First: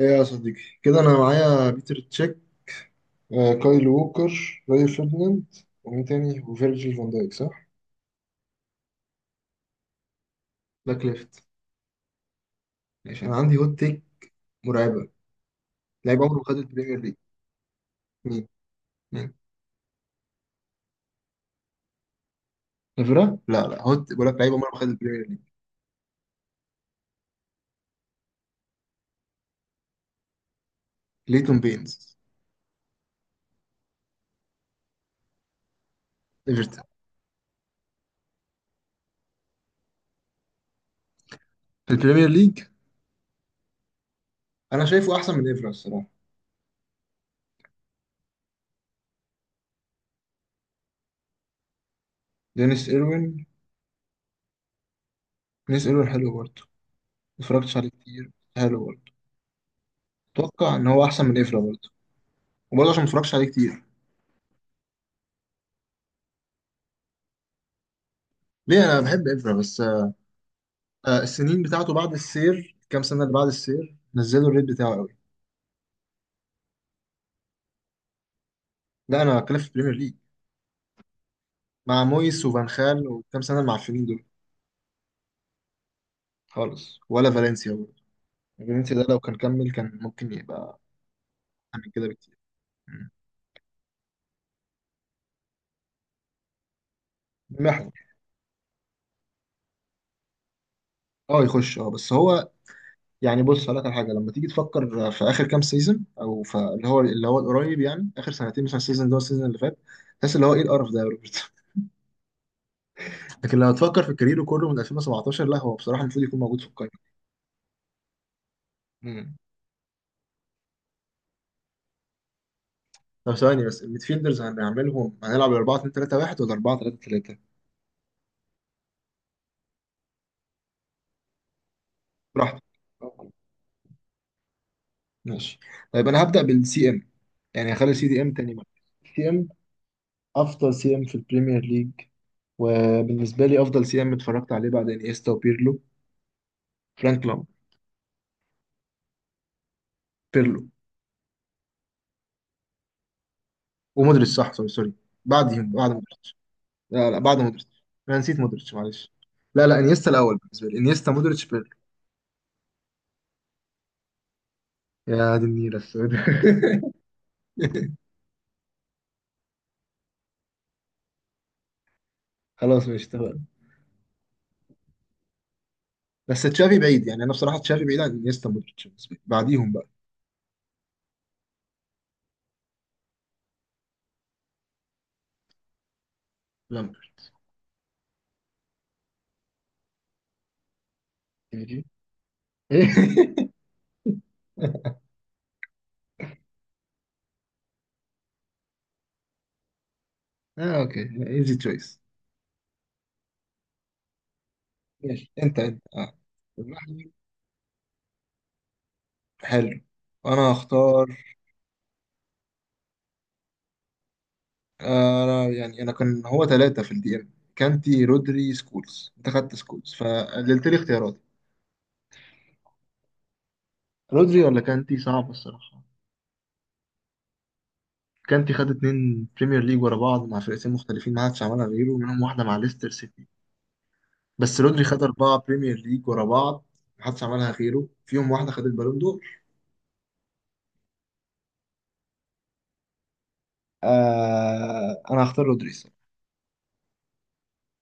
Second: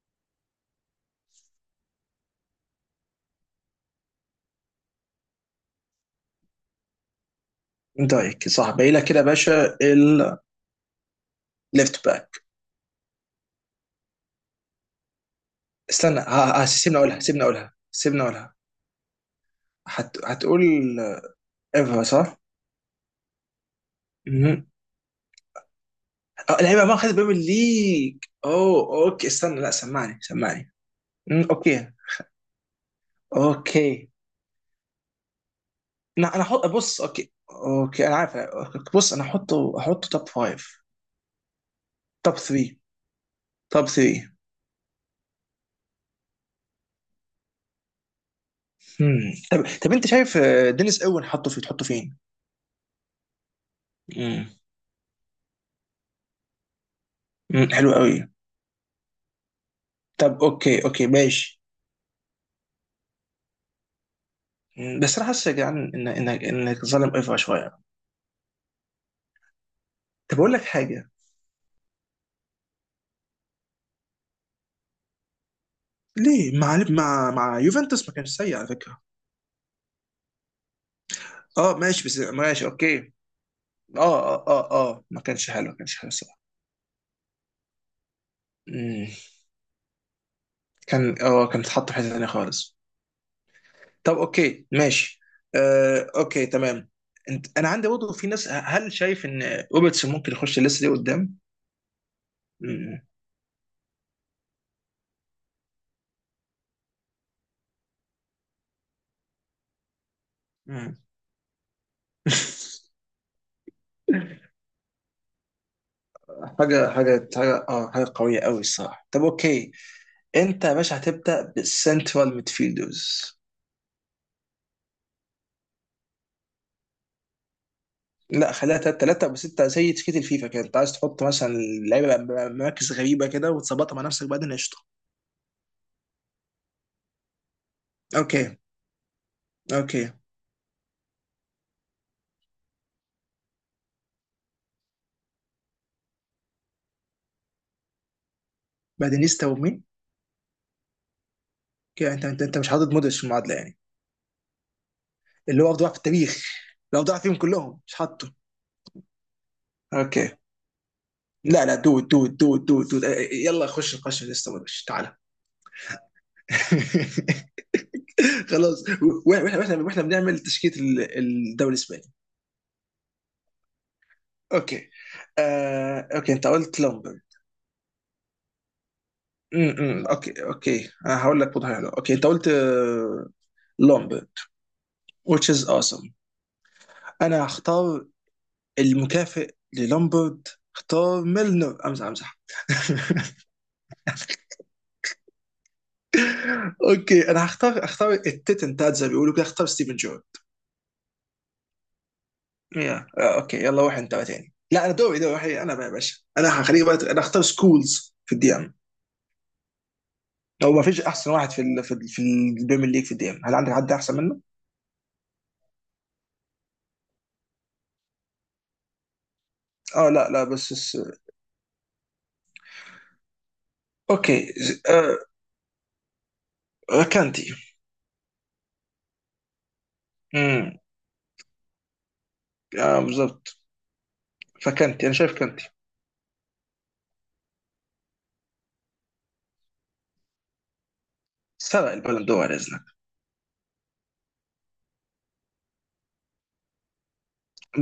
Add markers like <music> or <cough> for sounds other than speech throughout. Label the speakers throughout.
Speaker 1: ايه يا صديقي كده انا معايا بيتر تشيك، كايل ووكر، راي فيرديناند، ومين تاني؟ وفيرجيل فان دايك صح؟
Speaker 2: دايك صح، باقي لك كده يا باشا الليفت
Speaker 1: باك ليفت.
Speaker 2: باك.
Speaker 1: ماشي انا عندي هوت تيك مرعبه. لعيب عمره ما خد
Speaker 2: سيبني
Speaker 1: البريمير ليج.
Speaker 2: اقولها، سيبني اقولها سيبني
Speaker 1: مين؟
Speaker 2: اقولها
Speaker 1: مين؟
Speaker 2: هتقول ايفا صح؟
Speaker 1: نافيرا؟ لا لا، هوت بقول لك، لعيب
Speaker 2: مهم.
Speaker 1: عمره ما خد البريمير ليج.
Speaker 2: اه لعيبه ما خدت بريمير ليج. اوه اوكي استنى، لا سمعني سمعني.
Speaker 1: ليتون
Speaker 2: اوكي.
Speaker 1: بينز.
Speaker 2: اوكي انا احط،
Speaker 1: ايفرتون.
Speaker 2: بص اوكي اوكي انا عارف. بص انا احطه توب فايف.
Speaker 1: في البريمير
Speaker 2: توب
Speaker 1: ليج.
Speaker 2: 3. توب 3.
Speaker 1: انا شايفه احسن من ايفرا الصراحه.
Speaker 2: طب طب انت شايف دينيس اوين، حطه في تحطه فين؟
Speaker 1: دينيس ايروين.
Speaker 2: مم.
Speaker 1: دينيس ايروين حلو برضه. ما
Speaker 2: مم،
Speaker 1: اتفرجتش عليه
Speaker 2: حلو قوي.
Speaker 1: كتير. حلو برضه.
Speaker 2: طب
Speaker 1: اتوقع
Speaker 2: اوكي
Speaker 1: ان هو
Speaker 2: اوكي
Speaker 1: احسن من ايفرا
Speaker 2: ماشي.
Speaker 1: برضه، وبرضه عشان ما اتفرجتش عليه كتير.
Speaker 2: بس انا حاسس يا جدعان ان انك ظالم ايفا شويه.
Speaker 1: ليه؟ انا بحب ايفرا بس.
Speaker 2: طب اقول لك حاجه.
Speaker 1: السنين بتاعته بعد السير، كام سنة اللي بعد السير نزلوا الريت بتاعه قوي.
Speaker 2: ليه مع مع يوفنتوس ما كانش سيء على فكره.
Speaker 1: لا أنا بتكلم في البريمير ليج،
Speaker 2: اه
Speaker 1: مع
Speaker 2: ماشي بس
Speaker 1: مويس
Speaker 2: ماشي
Speaker 1: وفان خال،
Speaker 2: اوكي.
Speaker 1: وكام سنة
Speaker 2: اه
Speaker 1: المعفنين دول
Speaker 2: اه اه اه ما كانش حلو، ما كانش حلو الصراحه.
Speaker 1: خالص. ولا فالنسيا برضه. فالنسيا ده
Speaker 2: مم،
Speaker 1: لو كان كمل كان ممكن يبقى
Speaker 2: كان اه كان
Speaker 1: أحسن
Speaker 2: اتحط
Speaker 1: من
Speaker 2: في
Speaker 1: كده
Speaker 2: حته ثانيه
Speaker 1: بكتير.
Speaker 2: خالص.
Speaker 1: مم.
Speaker 2: طب اوكي ماشي. آه اوكي تمام. انا عندي
Speaker 1: محور.
Speaker 2: برضه في ناس، هل شايف ان روبرتسون ممكن يخش لسه دي قدام؟
Speaker 1: اه يخش، اه بس هو
Speaker 2: مم،
Speaker 1: يعني، بص هقول لك على حاجه، لما تيجي تفكر في اخر كام سيزون، او في اللي هو اللي هو القريب يعني، اخر سنتين مثلا، السيزون ده والسيزون اللي فات، تحس اللي هو ايه القرف
Speaker 2: مم.
Speaker 1: ده يا روبرت.
Speaker 2: <laughs>
Speaker 1: <laughs> لكن لو تفكر في كاريره كله من 2017، لا هو بصراحه المفروض يكون موجود في
Speaker 2: حاجه
Speaker 1: القائمه.
Speaker 2: حاجه حاجه اه حاجه قويه قوي الصراحه. طب
Speaker 1: مم.
Speaker 2: اوكي. انت يا باشا هتبدا بالسنترال
Speaker 1: طب
Speaker 2: ميدفيلدرز.
Speaker 1: ثواني بس، الميدفيلدرز هنعملهم هنلعب 4 2 3 1 ولا 4 3 3؟
Speaker 2: لا خليها تلاته تلاته، بس انت زي تشكيله الفيفا كده، انت عايز تحط مثلا لعيبه
Speaker 1: براحتك.
Speaker 2: مراكز غريبه كده وتظبطها مع نفسك بعدين قشطه.
Speaker 1: ماشي. طيب انا هبدأ بالسي ام، يعني هخلي سي دي ام تاني
Speaker 2: اوكي.
Speaker 1: مرة. سي ام.
Speaker 2: اوكي.
Speaker 1: افضل سي ام في البريمير ليج، وبالنسبة لي افضل سي ام اتفرجت عليه بعد انيستا وبيرلو، فرانك لام.
Speaker 2: بعدين يستا ومين؟
Speaker 1: بيرلو.
Speaker 2: كده انت انت مش حاطط مودريتش في المعادله يعني؟
Speaker 1: ومودريتش صح، سوري سوري.
Speaker 2: اللي
Speaker 1: بعدهم،
Speaker 2: هو افضل
Speaker 1: بعد
Speaker 2: واحد في
Speaker 1: مودريتش.
Speaker 2: التاريخ. لو
Speaker 1: لا لا،
Speaker 2: ضاع فيهم
Speaker 1: بعد مودريتش.
Speaker 2: كلهم مش
Speaker 1: انا
Speaker 2: حاطه.
Speaker 1: نسيت مودريتش، معلش. لا لا، انيستا الاول
Speaker 2: اوكي.
Speaker 1: بالنسبة لي، انيستا مودريتش
Speaker 2: لا
Speaker 1: بيرلو.
Speaker 2: لا دود دود دود دود دود اه، يلا خش نقاش لسه، مودريتش تعالى.
Speaker 1: يا دي النيلة السوداء.
Speaker 2: <laughs>
Speaker 1: <laughs>
Speaker 2: خلاص. واحنا واحنا بنعمل تشكيله الدوري الاسباني.
Speaker 1: خلاص ماشي اتفقنا.
Speaker 2: اوكي. اوكي
Speaker 1: بس
Speaker 2: انت
Speaker 1: تشافي
Speaker 2: قلت
Speaker 1: بعيد
Speaker 2: لامبر.
Speaker 1: يعني، انا بصراحه تشافي بعيد عن انيستا مودريتش بالنسبه لي، بعديهم بقى.
Speaker 2: اوكي اوكي انا هقول لك وضع حلو. اوكي انت قلت لومبرد. which is awesome.
Speaker 1: لامبرت.
Speaker 2: انا هختار المكافئ للومبرد. اختار ميلنر،
Speaker 1: إيجي.
Speaker 2: امزح امزح.
Speaker 1: <laughs>
Speaker 2: <laughs> اوكي انا اختار التتن بتاعت زي ما بيقولوا كده، اختار ستيفن جورد.
Speaker 1: اه اوكي، ايزي تشويس.
Speaker 2: يا اوكي يلا روح انت بقى تاني. لا انا دوري،
Speaker 1: ماشي.
Speaker 2: دوري واحد
Speaker 1: انت
Speaker 2: انا
Speaker 1: انت
Speaker 2: بقى يا
Speaker 1: اه،
Speaker 2: باشا، انا هخليك بقى
Speaker 1: المحور.
Speaker 2: انا هختار سكولز في الدي ام.
Speaker 1: حلو. انا
Speaker 2: هو ما فيش
Speaker 1: هختار،
Speaker 2: احسن واحد في في البريمير ليج في الدي ام، هل عندك حد احسن منه؟
Speaker 1: انا يعني انا كان هو 3 في الدي ام، كانتي رودري سكولز، انت خدت سكولز
Speaker 2: اه لا لا
Speaker 1: فقللت لي اختياراتي. رودري
Speaker 2: اوكي
Speaker 1: ولا كانتي صعب الصراحة.
Speaker 2: كانتي.
Speaker 1: كانتي خد 2 بريمير ليج ورا بعض مع فرقتين
Speaker 2: مم.
Speaker 1: مختلفين، ما حدش عملها غيره، منهم واحدة مع ليستر
Speaker 2: اه
Speaker 1: سيتي.
Speaker 2: بالظبط.
Speaker 1: بس رودري خد
Speaker 2: فكانتي، انا شايف
Speaker 1: أربعة
Speaker 2: كانتي.
Speaker 1: بريمير ليج ورا بعض، محدش عملها غيره، فيهم واحدة خد البالون دور.
Speaker 2: سرق البالون دور على اذنك.
Speaker 1: أنا هختار رودري الصراحة.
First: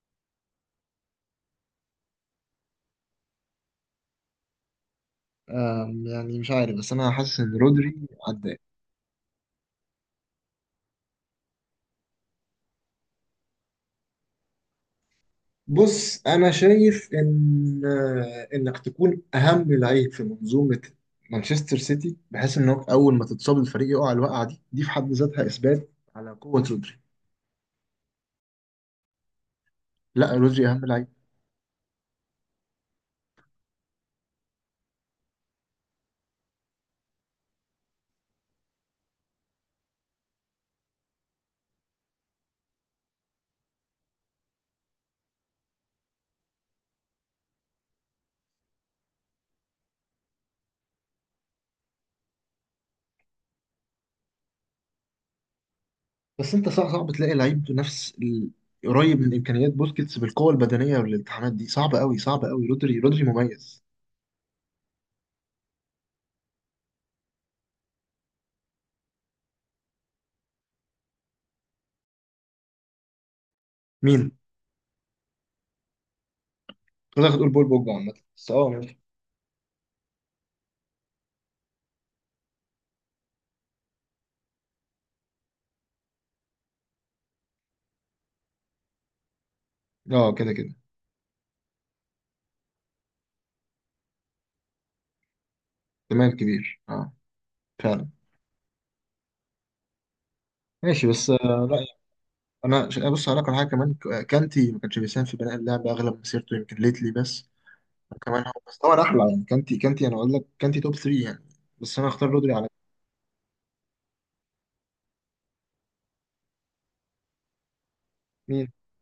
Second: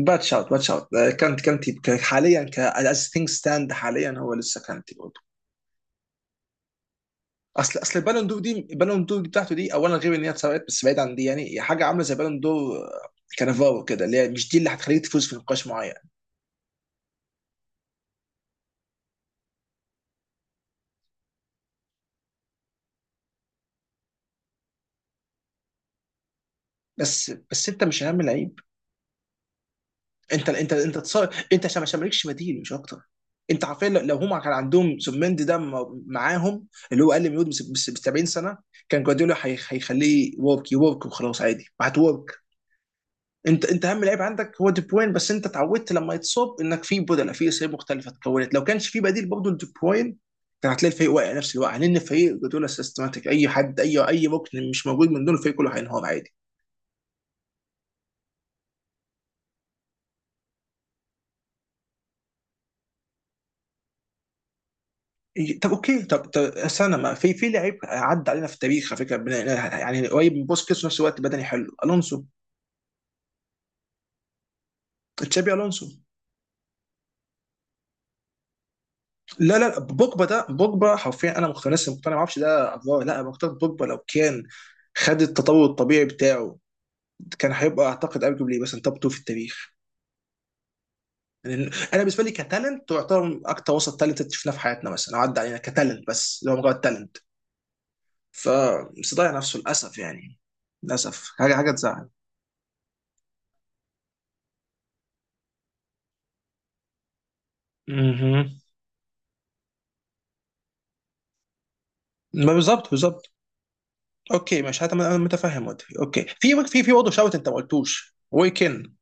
Speaker 2: باد شوت، باد شوت. كانتي حاليا، ك از ثينج ستاند حاليا، هو لسه كانتي برضه.
Speaker 1: يعني مش عارف بس أنا حاسس إن
Speaker 2: اصل
Speaker 1: رودري
Speaker 2: اصل البالون دور
Speaker 1: عداه.
Speaker 2: دي، البالون دور دي بتاعته دي، اولا غير ان هي اتسرقت، بس بعيد عن دي يعني هي حاجه عامله زي بالون دور كانافارو كده، اللي هي مش دي اللي هتخليك تفوز في نقاش معين.
Speaker 1: بص أنا شايف إن إنك تكون أهم لعيب في منظومة مانشستر سيتي، بحيث إنك أول ما تتصاب الفريق يقع، الوقعة دي في حد ذاتها إثبات على قوة رودري.
Speaker 2: بس انت مش اهم لعيب.
Speaker 1: لا
Speaker 2: انت
Speaker 1: رودري
Speaker 2: انت
Speaker 1: أهم
Speaker 2: انت
Speaker 1: لعيب.
Speaker 2: تص... انت عشان ما مالكش بديل مش اكتر. انت عارفين لو هم كان عندهم سومندي ده معاهم، اللي هو اقل من يود بس بس 70 سنه، كان جوارديولا هيخليه يورك يورك وخلاص عادي هتورك. انت اهم لعيب عندك هو دي بروين، بس انت اتعودت لما يتصاب انك في بدله في اسامي مختلفه اتكونت. لو كانش في بديل برضه لدي بروين كان هتلاقي الفريق واقع نفس الوقع، لان الفريق جوارديولا سيستماتيك، اي حد اي ركن مش موجود من دون الفريق كله هينهار عادي.
Speaker 1: بس انت صعب، صعب تلاقي لعيب قريب من امكانيات بوسكيتس، بالقوه البدنيه والالتحامات دي صعبه قوي صعبه قوي، رودري رودري مميز.
Speaker 2: إيه، طب اوكي، طب استنى، ما في لعيب عدى علينا في التاريخ على فكره، يعني قريب من بوسكيتس وفي نفس الوقت بدني حلو، الونسو.
Speaker 1: مين؟
Speaker 2: تشابي الونسو.
Speaker 1: كنت هتقول بول بوجبا عامه بس اه ماشي.
Speaker 2: لا لا لا، بوجبا ده، بوجبا حرفيا انا مقتنع، لسه مقتنع، ما اعرفش ده افوار، لا انا مقتنع بوجبا لو كان خد التطور الطبيعي بتاعه كان هيبقى اعتقد ارجوبلي مثلا توب 2 في التاريخ.
Speaker 1: اه كده كده.
Speaker 2: لأن انا بالنسبه لي كتالنت تعتبر اكتر وسط تالنت شفناه في حياتنا مثلا، أو عدى علينا كتالنت
Speaker 1: تمام
Speaker 2: بس اللي هو
Speaker 1: كبير
Speaker 2: مجرد
Speaker 1: اه،
Speaker 2: تالنت.
Speaker 1: فعلا.
Speaker 2: فمش ضيع نفسه للاسف يعني.
Speaker 1: ماشي بس
Speaker 2: للاسف حاجه حاجه
Speaker 1: لا،
Speaker 2: تزعل.
Speaker 1: بص هقول لك على حاجه كمان، كانتي ما كانش بيساهم في بناء اللعب اغلب مسيرته، يمكن ليتلي بس. كمان هو
Speaker 2: مهم.
Speaker 1: بس، طبعا احلى يعني، كانتي كانتي، انا اقول لك كانتي توب 3 يعني، بس انا اختار رودري
Speaker 2: ما
Speaker 1: على.
Speaker 2: بالظبط بالظبط. اوكي مش هتم... انا متفهم وجهي. اوكي في في برضه شوت، انت ما قلتوش
Speaker 1: مين؟
Speaker 2: ويكن.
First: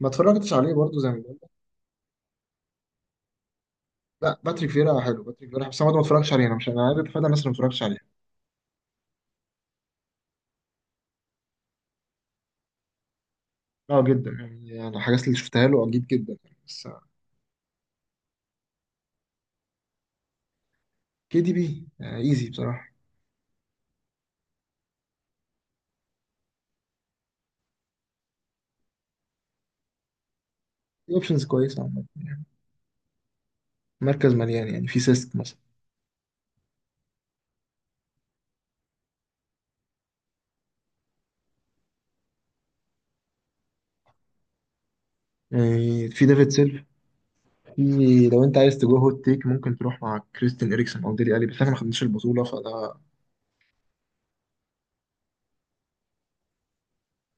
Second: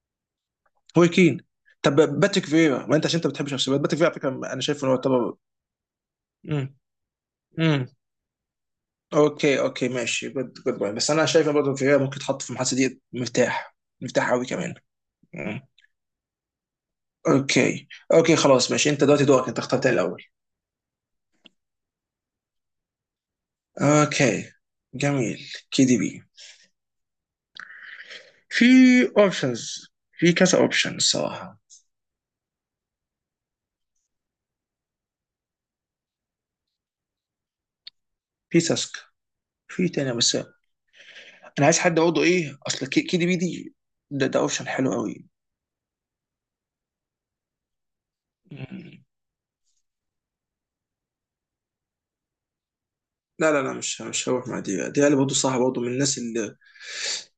Speaker 1: ما اتفرجتش عليه برضه زي ما.
Speaker 2: ويكين. طب باتريك فيرا، ما انت عشان انت بتحب شخصيات باتريك فيرا، على
Speaker 1: لا
Speaker 2: فكره انا
Speaker 1: باتريك
Speaker 2: شايف انه
Speaker 1: فيرا حلو،
Speaker 2: يعتبر.
Speaker 1: باتريك فيرا بس انا برضه ما اتفرجتش عليه، انا مش،
Speaker 2: امم.
Speaker 1: انا عارف فتى الناس اللي ما اتفرجتش
Speaker 2: امم.
Speaker 1: عليها.
Speaker 2: اوكي اوكي ماشي، جود جود بوينت، بس انا شايف ان برضه فيرا ممكن يتحط في المحادثه دي مرتاح.
Speaker 1: اه جدا
Speaker 2: مرتاح قوي كمان.
Speaker 1: يعني، انا الحاجات اللي شفتها
Speaker 2: مم.
Speaker 1: له اكيد جدا يعني بس.
Speaker 2: اوكي. اوكي خلاص ماشي، انت دلوقتي دورك، انت اخترت الاول.
Speaker 1: كي دي بي ايزي بصراحه.
Speaker 2: اوكي. جميل، كي دي بي. في اوبشنز، في كذا اوبشن
Speaker 1: في اوبشنز
Speaker 2: الصراحه.
Speaker 1: كويسه عامه يعني، مركز مليان، يعني في سيسك مثلا،
Speaker 2: في ساسكا، في تاني، بس انا عايز حد اقعده. ايه اصل كي دي بي دي ده، ده اوبشن حلو قوي.
Speaker 1: يعني في ديفيد سيلف، في، لو انت عايز تجو
Speaker 2: مم.
Speaker 1: هوت تيك ممكن تروح مع كريستين اريكسون او ديلي الي، بس انا ما خدناش البطوله فده.
Speaker 2: لا لا لا، مش مش هروح مع دي، دي اللي برضه صح، برضه من الناس اللي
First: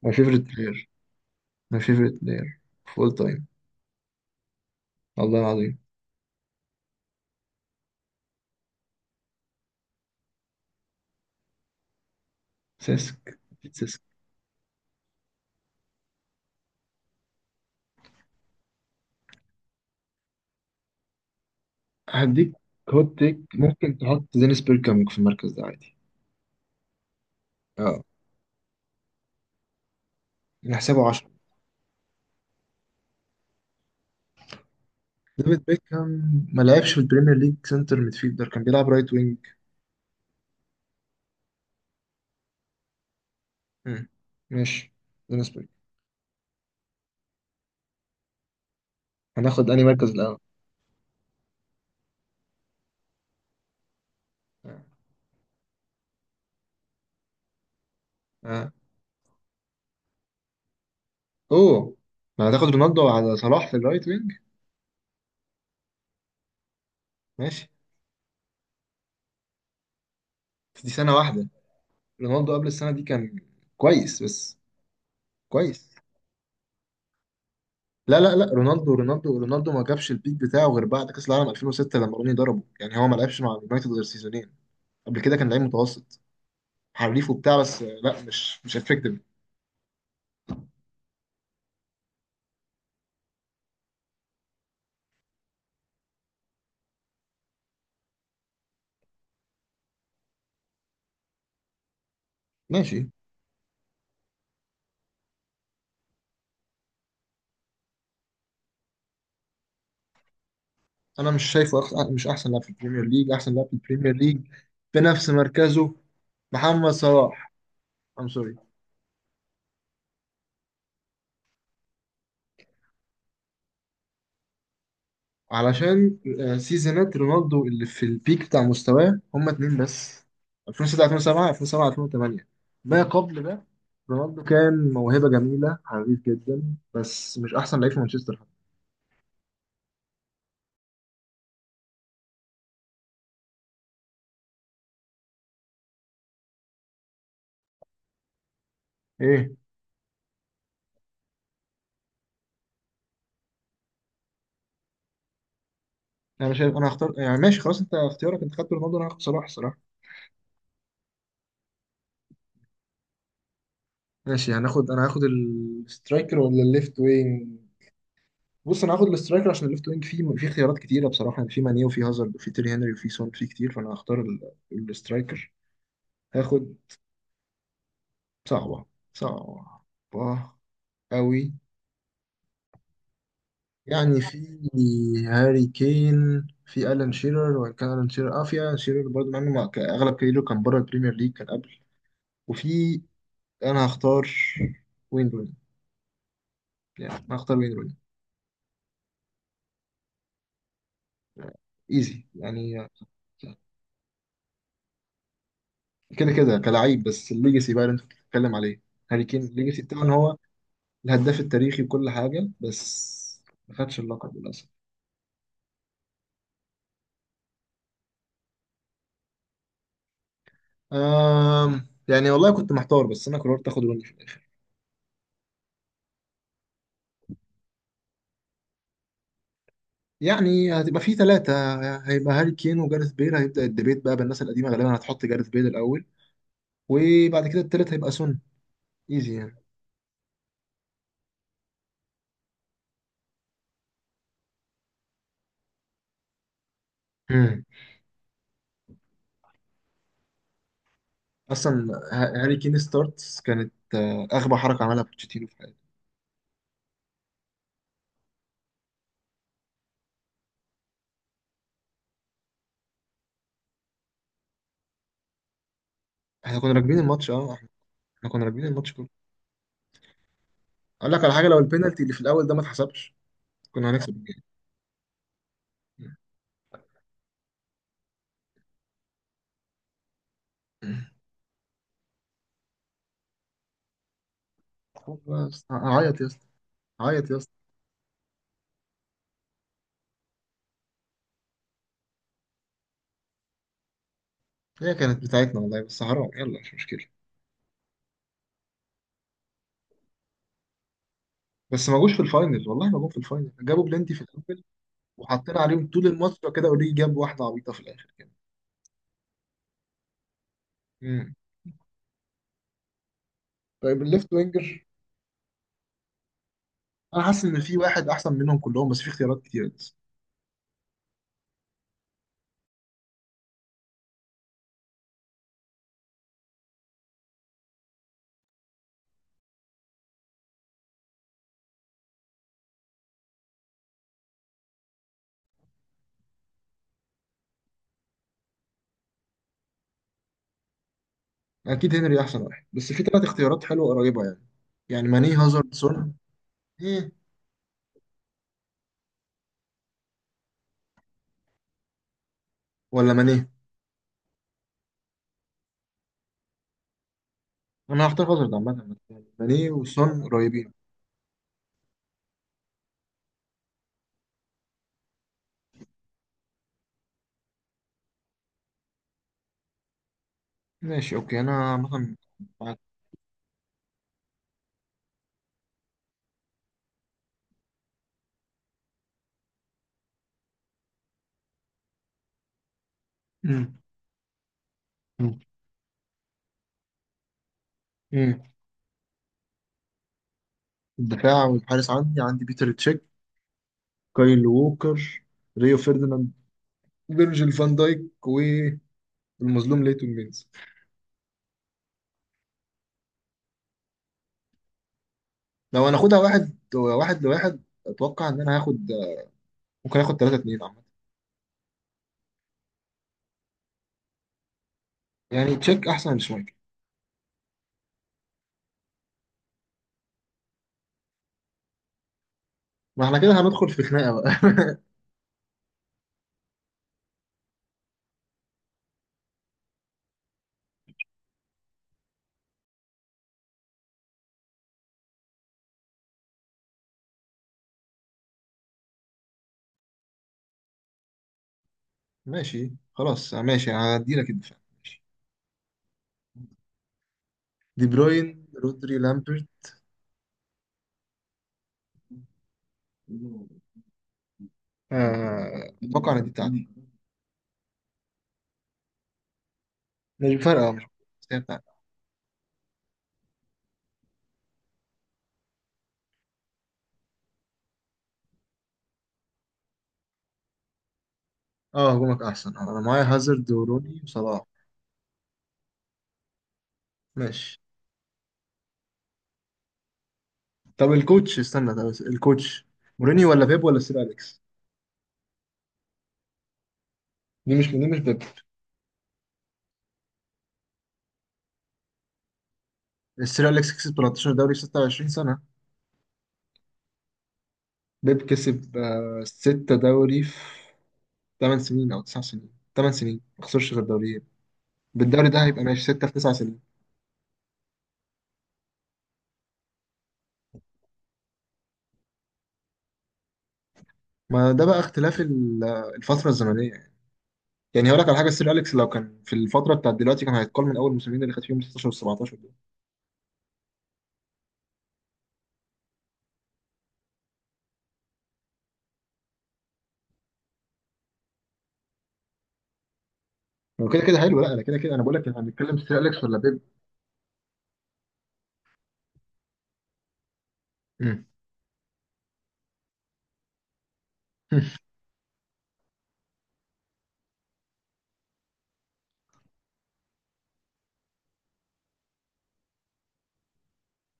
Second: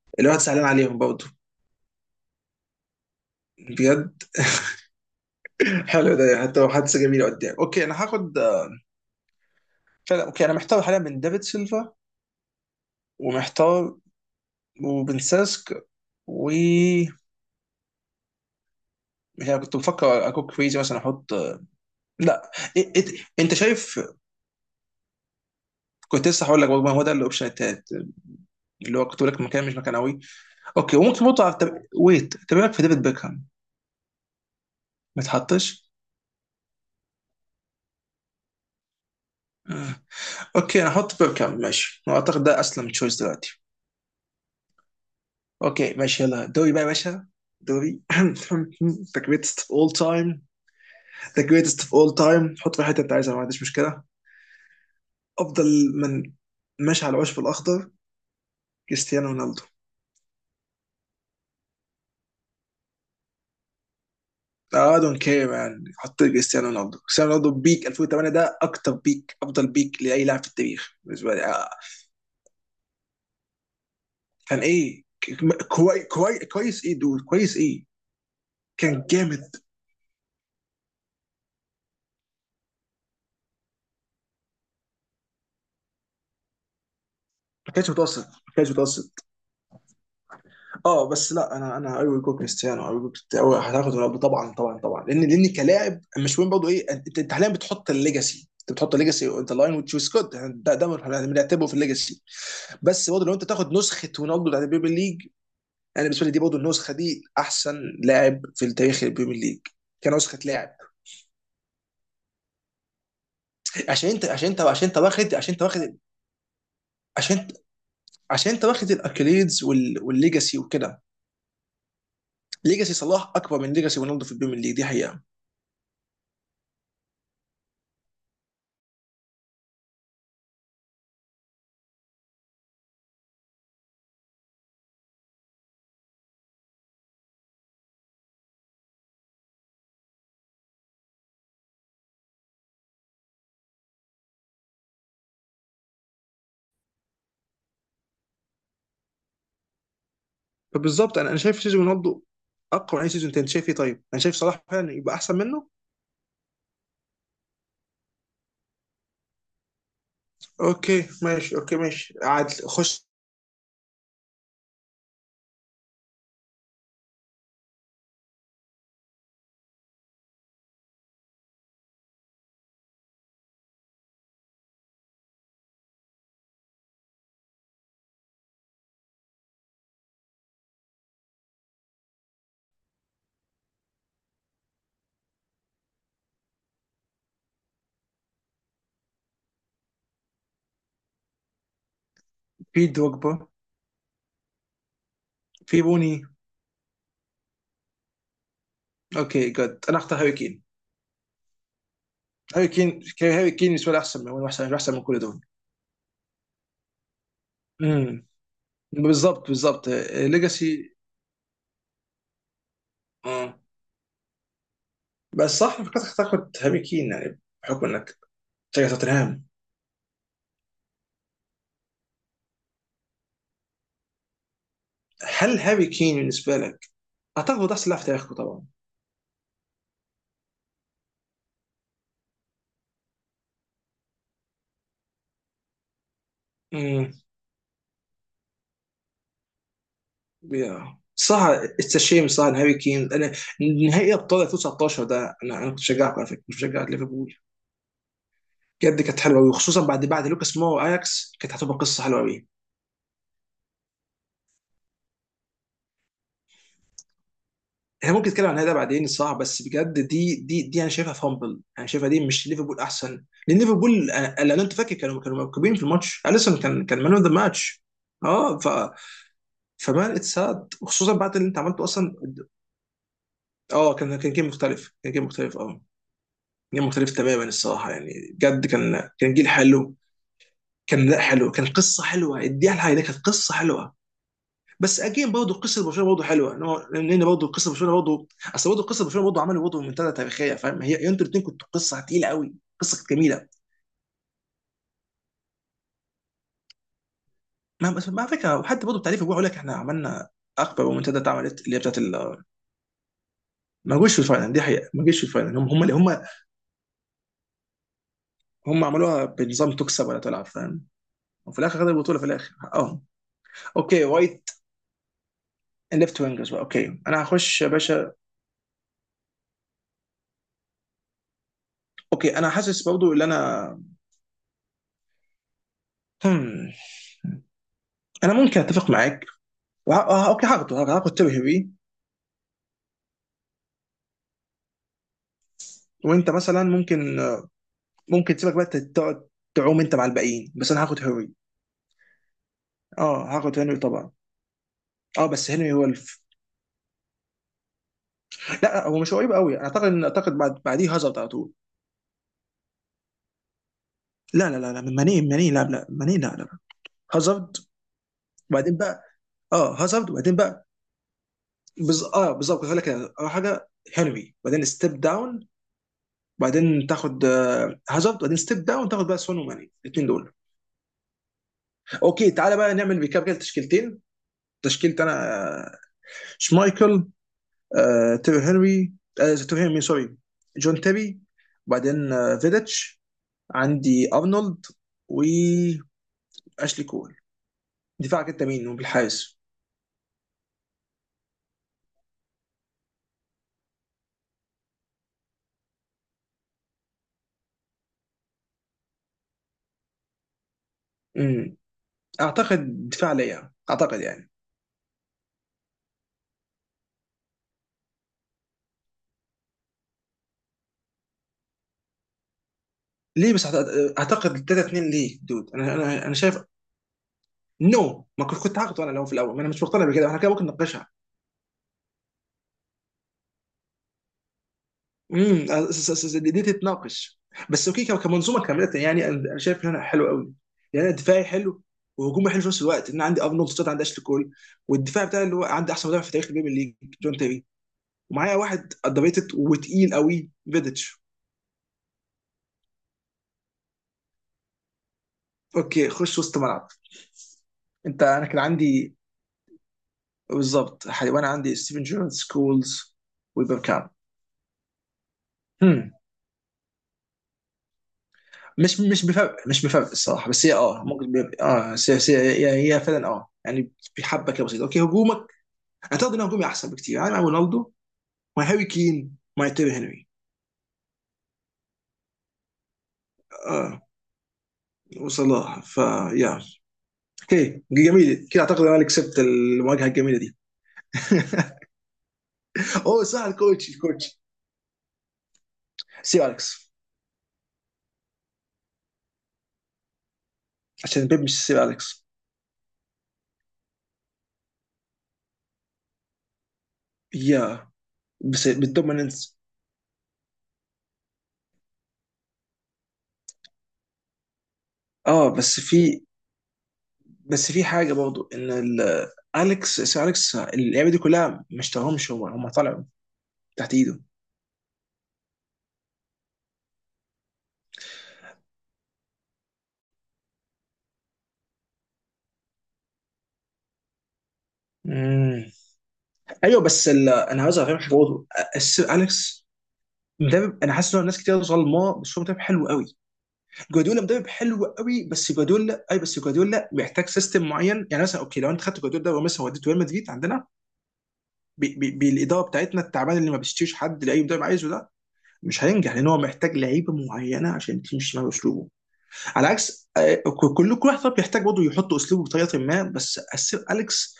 Speaker 1: ماي
Speaker 2: الواحد
Speaker 1: فيفرت
Speaker 2: زعلان
Speaker 1: بلاير.
Speaker 2: عليهم برضه.
Speaker 1: ماي فيفرت بلاير فول تايم،
Speaker 2: بجد؟
Speaker 1: والله العظيم.
Speaker 2: <laughs> حلو، ده يعني حتى لو حدث جميل قدام. اوكي انا هاخد، فعلا. اوكي انا محتار حاليا بين دافيد سيلفا،
Speaker 1: سيسك.
Speaker 2: ومحتار
Speaker 1: سيسك.
Speaker 2: وبن ساسك، و مش عارف، كنت بفكر اكون كريزي مثلا احط. لا.
Speaker 1: هديك.
Speaker 2: إيه
Speaker 1: هوت
Speaker 2: إيه.
Speaker 1: تيك،
Speaker 2: انت
Speaker 1: ممكن
Speaker 2: شايف؟
Speaker 1: تحط دينيس بيركامك في المركز ده عادي.
Speaker 2: كنت لسه هقول لك، برضه ما هو ده الاوبشن التالت،
Speaker 1: اه،
Speaker 2: اللي هو كنت بقول لك مكان مش مكان قوي. اوكي
Speaker 1: نحسبه
Speaker 2: وممكن
Speaker 1: 10.
Speaker 2: برضه طب ويت، طب إيه رايك في ديفيد بيكهام؟ ما
Speaker 1: ديفيد
Speaker 2: تحطش.
Speaker 1: بيكهام ما لعبش في البريمير ليج سنتر ميدفيلدر، كان بيلعب رايت وينج.
Speaker 2: آه. اوكي انا احط بيركام ماشي، اعتقد ده اسلم تشويس دلوقتي.
Speaker 1: مم. ماشي. بالنسبة لي،
Speaker 2: اوكي ماشي يلا دوري بقى يا باشا. دوري <laughs> <clears throat> the greatest of
Speaker 1: هناخد أنهي
Speaker 2: all
Speaker 1: مركز الأول؟
Speaker 2: time. the greatest of all time، حط في الحته اللي انت عايزها، ما عنديش مشكله.
Speaker 1: آه.
Speaker 2: افضل من، ماشي، على العشب الاخضر،
Speaker 1: آه.
Speaker 2: كريستيانو رونالدو.
Speaker 1: اوه، ما هتاخد رونالدو على صلاح في الرايت وينج!
Speaker 2: I don't care man، حط كريستيانو رونالدو، كريستيانو رونالدو
Speaker 1: ماشي،
Speaker 2: بيك 2008 ده اكتر بيك، افضل بيك لاي لاعب في
Speaker 1: بس دي
Speaker 2: التاريخ
Speaker 1: سنة
Speaker 2: بالنسبه لي.
Speaker 1: واحدة.
Speaker 2: آه.
Speaker 1: رونالدو قبل السنة دي كان كويس بس.
Speaker 2: كان ايه؟
Speaker 1: كويس.
Speaker 2: كويس ايه دول كويس ايه؟
Speaker 1: لا لا لا، رونالدو
Speaker 2: كان
Speaker 1: رونالدو
Speaker 2: جامد.
Speaker 1: رونالدو ما جابش البيك بتاعه غير بعد كأس العالم 2006 لما روني ضربه، يعني هو ما لعبش مع اليونايتد غير سيزونين. قبل كده كان لعيب متوسط، حريف وبتاع
Speaker 2: ما
Speaker 1: بس
Speaker 2: كانش
Speaker 1: لا،
Speaker 2: متوسط، ما
Speaker 1: مش
Speaker 2: كانش
Speaker 1: مش افكتيف.
Speaker 2: متوسط. اه بس لا انا ايوه جوك كريستيانو، ايوه جوك أيوة، هتاخد رونالدو طبعا طبعا طبعا، لان لان كلاعب مش مهم برضه ايه، انت حاليا بتحط الليجاسي، انت بتحط الليجاسي اون لاين وتشوز جود. ده بنعتبره في الليجاسي.
Speaker 1: ماشي.
Speaker 2: بس برضه لو انت تاخد نسخه رونالدو بتاعت البريمير ليج، انا بالنسبه لي دي برضه النسخه دي احسن لاعب في تاريخ البريمير ليج كنسخه لاعب.
Speaker 1: انا مش شايفه أخ... مش احسن لاعب في البريمير ليج، احسن لاعب في البريمير ليج بنفس
Speaker 2: عشان انت واخد،
Speaker 1: مركزه محمد
Speaker 2: عشان
Speaker 1: صلاح. ام
Speaker 2: عشان
Speaker 1: سوري.
Speaker 2: انت واخد الاكليدز والليجاسي وكده. ليجاسي صلاح اكبر من ليجاسي رونالدو في البريمير ليج، دي حقيقه.
Speaker 1: علشان سيزونات رونالدو اللي في البيك بتاع مستواه هما 2 بس، 2006 2007 2007 2008. ما قبل ده رونالدو كان موهبة جميلة حريف جدا، بس مش احسن لعيب في مانشستر حتى. ايه.
Speaker 2: فبالظبط، انا شايف سيزون رونالدو اقوى من اي سيزون تاني، انت شايف ايه؟ طيب انا شايف صلاح فعلا يبقى احسن منه.
Speaker 1: انا شايف، انا هختار يعني، ماشي خلاص انت اختيارك، انت خدت رونالدو انا هاخد صلاح الصراحة.
Speaker 2: اوكي ماشي، اوكي ماشي، عادل خش.
Speaker 1: ماشي. هناخد، انا هاخد السترايكر ولا الليفت وينج؟ بص انا هاخد الاسترايكر، عشان الليفت وينج فيه في اختيارات كتيره بصراحه، يعني في ماني وفي هازارد وفي تيري هنري وفي سون، في كتير، فانا هختار الاسترايكر. هاخد، صعبه، صعبه قوي، يعني في هاري كين، في الان شيرر، وان كان الان شيرر اه في الان شيرر برضه، مع انه اغلب كاريره كان بره البريمير ليج كان قبل،
Speaker 2: في
Speaker 1: وفي،
Speaker 2: دوجبا.
Speaker 1: انا هختار وين روني.
Speaker 2: في بوني.
Speaker 1: يعني انا هختار وين روني،
Speaker 2: اوكي جد انا اختار هاري كين.
Speaker 1: ايزي يعني.
Speaker 2: هاري كين بالنسبه لي احسن من، هو احسن، احسن من كل دول.
Speaker 1: كده كده كلاعب، بس الليجاسي بقى اللي انت
Speaker 2: امم.
Speaker 1: بتتكلم عليه. هاري كين
Speaker 2: بالظبط
Speaker 1: الليجاسي
Speaker 2: بالظبط.
Speaker 1: بتاعه ان هو
Speaker 2: ليجاسي.
Speaker 1: الهداف التاريخي وكل حاجة، بس
Speaker 2: اه
Speaker 1: ما خدش اللقب للأسف.
Speaker 2: بس صح، أنا فكرت تاخد هاري كين يعني بحكم انك تشجع توتنهام.
Speaker 1: آم يعني والله كنت محتار، بس أنا قررت آخد روني في الآخر.
Speaker 2: هل هاري كين بالنسبه لك، اعتقد هو ده احسن لاعب في تاريخه طبعا؟
Speaker 1: يعني هتبقى في 3، هيبقى هاري كين وجارث بيل، هيبدأ الديبيت بقى بالناس القديمة، غالبا هتحط جارث بيل الأول،
Speaker 2: امم.
Speaker 1: وبعد كده التالت هيبقى سون، إيزي يعني.
Speaker 2: يا صح. اتس شيم صح إن هاري كين، نهائي ابطال 2019 ده، انا كنت بشجعكم على فكره، مش بشجع ليفربول.
Speaker 1: مم.
Speaker 2: بجد، كانت حلوه قوي، وخصوصا بعد بعد لوكاس مو واياكس كانت هتبقى قصه حلوه قوي.
Speaker 1: هاري كين ستارتس كانت أغبى حركة عملها بوتشيتينو في حياته.
Speaker 2: احنا ممكن نتكلم عن هذا بعدين الصراحه، بس بجد دي انا شايفها فامبل، انا شايفها دي مش ليفربول احسن، لان ليفربول لان انت فاكر كانوا، كانوا مركبين في الماتش، اليسون
Speaker 1: احنا كنا راكبين
Speaker 2: كان مان اوف ذا
Speaker 1: الماتش اه احنا،
Speaker 2: ماتش.
Speaker 1: إحنا كنا
Speaker 2: اه
Speaker 1: راكبين
Speaker 2: ف
Speaker 1: الماتش كله.
Speaker 2: فمان اتساد،
Speaker 1: أقول
Speaker 2: وخصوصا
Speaker 1: لك على
Speaker 2: بعد
Speaker 1: حاجة،
Speaker 2: اللي
Speaker 1: لو
Speaker 2: انت عملته
Speaker 1: البينالتي اللي
Speaker 2: اصلا.
Speaker 1: في الأول ده ما اتحسبش، كنا
Speaker 2: اه
Speaker 1: هنكسب
Speaker 2: كان، كان
Speaker 1: الجيم.
Speaker 2: جيم مختلف، كان جيم مختلف اه. جيل مختلف تماما الصراحه، يعني بجد كان، كان جيل حلو.
Speaker 1: مم.
Speaker 2: كان لا حلو، كان قصه حلوه، اديها لها، ده كانت قصه حلوه. بس
Speaker 1: خلاص
Speaker 2: اجين
Speaker 1: بقى يا
Speaker 2: برضه
Speaker 1: اسطى،
Speaker 2: قصه برشلونه
Speaker 1: هعيط
Speaker 2: برضه
Speaker 1: يا اسطى،
Speaker 2: حلوه، ان هو لان
Speaker 1: هعيط يا
Speaker 2: برضه
Speaker 1: اسطى.
Speaker 2: قصه برشلونه برضه، اصل برضه قصه برشلونه برضه عملوا برضه منتدى تاريخيه، فاهم؟ هي انتوا الاثنين كنتوا قصه تقيله قوي، قصه كانت جميله.
Speaker 1: هي كانت بتاعتنا والله، بس حرام، يلا مش مشكله.
Speaker 2: ما على فكره، وحتى برضه التعريف بيقول لك احنا عملنا اكبر منتدى اتعملت اللي هي
Speaker 1: بس ما
Speaker 2: بتاعت
Speaker 1: جوش في الفاينل، والله ما جم في الفاينل، جابوا
Speaker 2: ما جوش
Speaker 1: بلنتي
Speaker 2: في
Speaker 1: في
Speaker 2: الفاينل، دي
Speaker 1: الاول،
Speaker 2: حقيقه، ما جوش في الفاينل،
Speaker 1: وحطينا
Speaker 2: هم
Speaker 1: عليهم
Speaker 2: اللي
Speaker 1: طول
Speaker 2: هم.
Speaker 1: الماتش كده، اوريجي جاب واحده عبيطه في الاخر كده.
Speaker 2: هم عملوها بنظام تكسب ولا تلعب، فاهم؟
Speaker 1: مم.
Speaker 2: وفي الاخر خدوا البطوله في الاخر اه.
Speaker 1: طيب
Speaker 2: اوكي
Speaker 1: الليفت
Speaker 2: وايت.
Speaker 1: وينجر.
Speaker 2: الليفت وينجرز بقى، اوكي
Speaker 1: انا
Speaker 2: انا
Speaker 1: حاسس ان
Speaker 2: هخش يا
Speaker 1: في واحد
Speaker 2: باشا.
Speaker 1: احسن منهم كلهم بس في اختيارات كتير بس.
Speaker 2: اوكي انا حاسس برضو ان انا، هم. انا ممكن اتفق معاك. وه... آه، اوكي هاخد تيري هيري. وانت مثلا ممكن، ممكن تسيبك بقى تقعد تعوم انت مع الباقيين، بس انا هاخد هيري.
Speaker 1: اكيد هنري احسن واحد، بس في ثلاث
Speaker 2: اه هاخد
Speaker 1: اختيارات
Speaker 2: هنري
Speaker 1: حلوه
Speaker 2: طبعا.
Speaker 1: قريبه يعني. يعني
Speaker 2: اه
Speaker 1: ماني
Speaker 2: بس هنري
Speaker 1: هازارد
Speaker 2: هو
Speaker 1: سون. ايه.
Speaker 2: لا هو مش قريب قوي، انا اعتقد ان، اعتقد بعد بعديه هازارد على طول.
Speaker 1: ولا ماني.
Speaker 2: لا لا لا لا ماني ماني لا لا ماني لا لا هازارد
Speaker 1: انا هختار هازارد
Speaker 2: وبعدين
Speaker 1: عامه.
Speaker 2: بقى.
Speaker 1: ماني
Speaker 2: اه هازارد
Speaker 1: وسون
Speaker 2: وبعدين بقى،
Speaker 1: قريبين.
Speaker 2: اه بالظبط كنت هقول لك كده. اول حاجه هنري، بعدين ستيب داون بعدين تاخد هازارد، بعدين ستيب داون تاخد بقى سون وماني الاثنين دول.
Speaker 1: ماشي اوكي، انا مثلا.
Speaker 2: اوكي تعالى بقى
Speaker 1: معاك.
Speaker 2: نعمل ريكاب كده تشكيلتين. تشكيلة انا، آه، شمايكل، آه، تيري هنري تيري هنري، مين سوري؟ جون تيري. وبعدين فيديتش.
Speaker 1: مم.
Speaker 2: عندي ارنولد،
Speaker 1: مم.
Speaker 2: واشلي كول. دفاعك
Speaker 1: مم.
Speaker 2: انت مين وبالحارس؟
Speaker 1: الدفاع والحارس، عندي، عندي بيتر تشيك، كايل ووكر، ريو فيرديناند، فيرجيل فان دايك، والمظلوم ليتون مينز.
Speaker 2: امم، اعتقد دفاع ليا اعتقد يعني.
Speaker 1: لو هناخدها واحد واحد لواحد، اتوقع ان انا هاخد، ممكن اخد 3 2 عامه،
Speaker 2: ليه بس اعتقد 3 2 ليه دود؟
Speaker 1: يعني
Speaker 2: انا
Speaker 1: تشيك
Speaker 2: انا
Speaker 1: احسن
Speaker 2: انا
Speaker 1: من
Speaker 2: شايف،
Speaker 1: شمايكل.
Speaker 2: نو، ما كنت كنت هاخده انا لو في الاول، ما انا مش مقتنع بكده، احنا كده ممكن نناقشها.
Speaker 1: ما احنا كده هندخل في خناقه بقى. <laughs>
Speaker 2: امم، دي دي تتناقش. بس اوكي، كمنظومه كامله يعني انا، أنا شايف ان انا حلو قوي، يعني انا دفاعي حلو، وهجومي حلو في نفس الوقت، ان انا عندي ارنولد ستات، عندي اشلي كول، والدفاع بتاعي اللي هو عندي احسن مدافع في تاريخ البريمير ليج جون تيري، ومعايا واحد اندريتد وتقيل قوي فيديتش.
Speaker 1: ماشي خلاص ماشي، هدي لك الدفاع ماشي.
Speaker 2: اوكي خش وسط ملعب.
Speaker 1: دي
Speaker 2: انت
Speaker 1: بروين،
Speaker 2: انا كان
Speaker 1: رودري،
Speaker 2: عندي،
Speaker 1: لامبرت.
Speaker 2: بالظبط وانا عندي ستيفن جيرارد، سكولز، وبيبكام. هم.
Speaker 1: اتوقع ان دي بتاعتي.
Speaker 2: مش بفرق، مش بفرق الصراحه،
Speaker 1: مش
Speaker 2: بس هي
Speaker 1: فارقه، مش،
Speaker 2: اه ممكن
Speaker 1: بس هي
Speaker 2: بيبقى.
Speaker 1: بتاعتي.
Speaker 2: اه بس هي هي فعلا اه يعني، بحبه كده بسيطه. اوكي هجومك، اعتقد ان هجومي احسن بكتير، يعني مع رونالدو، مع هاري كين، مع تيري هنري.
Speaker 1: اه هجومك احسن، انا معايا هازارد
Speaker 2: اه
Speaker 1: وروني وصلاح.
Speaker 2: وصلاح فيا.
Speaker 1: ماشي.
Speaker 2: اوكي جميل، كده اعتقد انا اللي كسبت المواجهه الجميله دي.
Speaker 1: طب الكوتش،
Speaker 2: <laughs>
Speaker 1: استنى طب الكوتش.
Speaker 2: اوه صح،
Speaker 1: مورينيو ولا بيب
Speaker 2: الكوتش
Speaker 1: ولا سير
Speaker 2: الكوتش.
Speaker 1: اليكس؟
Speaker 2: سير اليكس.
Speaker 1: دي مش بيب.
Speaker 2: عشان بيب مش سير اليكس.
Speaker 1: السير اليكس كسب 13 دوري في 26 سنه،
Speaker 2: يا،
Speaker 1: بيب
Speaker 2: بس
Speaker 1: كسب
Speaker 2: بالدوميننس.
Speaker 1: 6 دوري في 8 سنين او 9 سنين. 8 سنين ما خسرش غير دوريين،
Speaker 2: اه
Speaker 1: بالدوري ده
Speaker 2: بس
Speaker 1: هيبقى ماشي
Speaker 2: في،
Speaker 1: 6 في 9 سنين.
Speaker 2: بس في حاجه برضو ان اليكس، سير اليكس اللعيبه دي كلها ما اشتراهمش هو، هم طلعوا تحت ايده.
Speaker 1: ما ده بقى اختلاف الفتره الزمنيه يعني. يعني هقول لك على حاجه، السير اليكس لو كان في الفتره بتاعت دلوقتي كان هيتقال من اول الموسمين اللي خد فيهم 16 و17 دول.
Speaker 2: مم. ايوه بس انا عاوز افهمك حاجه برضه. السير اليكس مدرب، انا حاسس ان ناس كتير ظلماه، بس هو مدرب حلو قوي.
Speaker 1: هو كده
Speaker 2: جوارديولا
Speaker 1: كده
Speaker 2: مدرب
Speaker 1: حلو، لا انا
Speaker 2: حلو
Speaker 1: كده كده، انا
Speaker 2: قوي،
Speaker 1: بقول لك
Speaker 2: بس
Speaker 1: احنا هنتكلم
Speaker 2: جوارديولا،
Speaker 1: سير
Speaker 2: اي بس
Speaker 1: اليكس ولا بيب؟
Speaker 2: جوارديولا محتاج سيستم معين، يعني مثلا اوكي لو انت خدت جوارديولا ده ومثلا وديته ريال مدريد عندنا
Speaker 1: مم.
Speaker 2: بي بالاداره بتاعتنا التعبان اللي ما بيشتريش حد لاي مدرب عايزه، ده مش هينجح، لان هو محتاج لعيبه معينه عشان تمشي مع اسلوبه. على عكس كل واحد طبعا بيحتاج برضه يحط اسلوبه بطريقه ما، بس السير اليكس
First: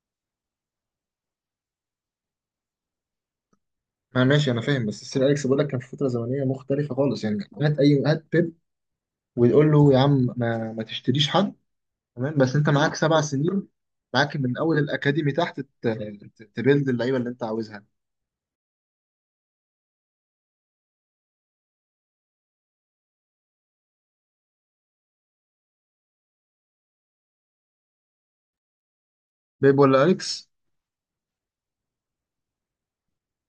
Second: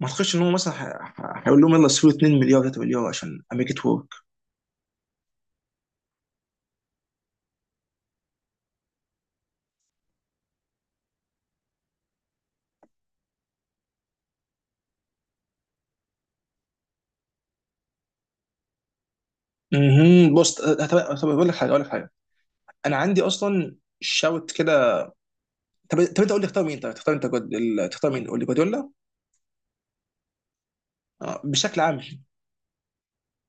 Speaker 2: ما اعتقدش ان هو مثلا هيقول لهم يلا اشتروا 2 مليار 3 مليار عشان امريكا ورك.
Speaker 1: ما ماشي انا فاهم، بس السير اليكس بقول لك كان في فتره زمنيه مختلفه خالص، يعني هات اي هات بيب ويقول له يا عم ما تشتريش حد. تمام بس انت معاك 7 سنين، معاك من اول الاكاديمي تحت تبيلد اللعيبه اللي انت عاوزها.
Speaker 2: بص طب طب اقول لك حاجه، اقول لك حاجه، انا عندي اصلا شوت كده. طب طب انت قول لي تختار مين؟ طيب تختار انت تختار مين قول لي، جوارديولا؟
Speaker 1: بيب ولا اليكس؟
Speaker 2: بشكل عام.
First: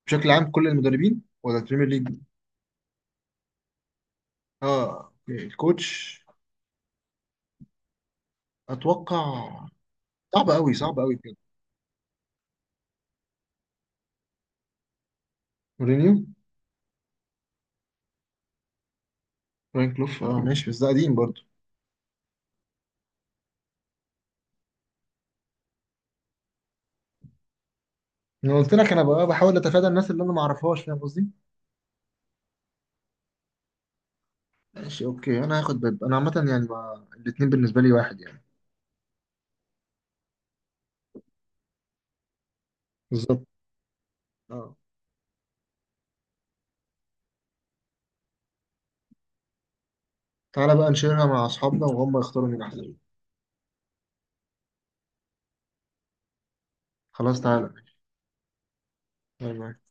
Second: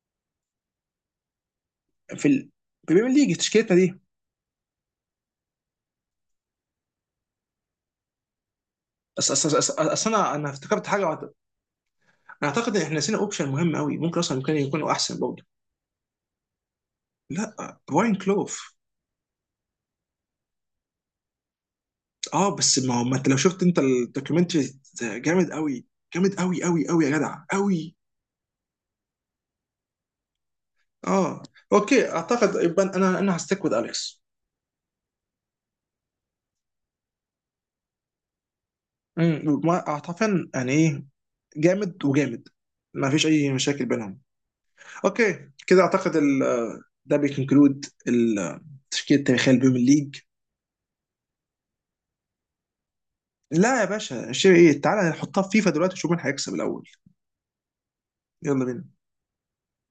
Speaker 1: بشكل عام كل المدربين ولا البريمير ليج؟
Speaker 2: في البريمير ليج، تشكيلتنا دي.
Speaker 1: اه أوكي. الكوتش،
Speaker 2: أص أص
Speaker 1: اتوقع،
Speaker 2: أص أص أص أنا
Speaker 1: صعب قوي
Speaker 2: افتكرت
Speaker 1: صعب
Speaker 2: حاجة
Speaker 1: قوي بجد.
Speaker 2: أنا أعتقد إن إحنا نسينا أوبشن مهم قوي، ممكن أصلا ممكن يكونوا أحسن برضه.
Speaker 1: مورينيو.
Speaker 2: لا، براين كلوف.
Speaker 1: فرانك كلوف، اه ماشي، بس ده قديم برضه.
Speaker 2: أه بس ما هو، ما أنت لو شفت أنت الدوكيومنتري ده جامد قوي، جامد قوي قوي قوي يا جدع قوي.
Speaker 1: انا قلت لك انا بقى بحاول اتفادى الناس اللي انا ما اعرفهاش، فاهم قصدي.
Speaker 2: أه أوكي، أعتقد يبقى أنا، أنا هستيك وذ أليكس.
Speaker 1: ماشي اوكي انا هاخد باب انا عامه، يعني ما الاتنين بالنسبه لي واحد يعني.
Speaker 2: أمم، أعتقد يعني إيه، جامد وجامد، ما فيش
Speaker 1: بالظبط.
Speaker 2: أي مشاكل بينهم.
Speaker 1: اه.
Speaker 2: اوكي كده اعتقد ده بيكونكلود التشكيله التاريخيه للبريمير ليج.
Speaker 1: تعالى بقى نشيرها مع اصحابنا وهم يختاروا مين احسن.
Speaker 2: لا يا باشا شيء ايه، تعالى نحطها في فيفا دلوقتي ونشوف مين هيكسب الاول.
Speaker 1: خلاص تعالى ماشي.
Speaker 2: يلا بينا.
Speaker 1: أنا معاك.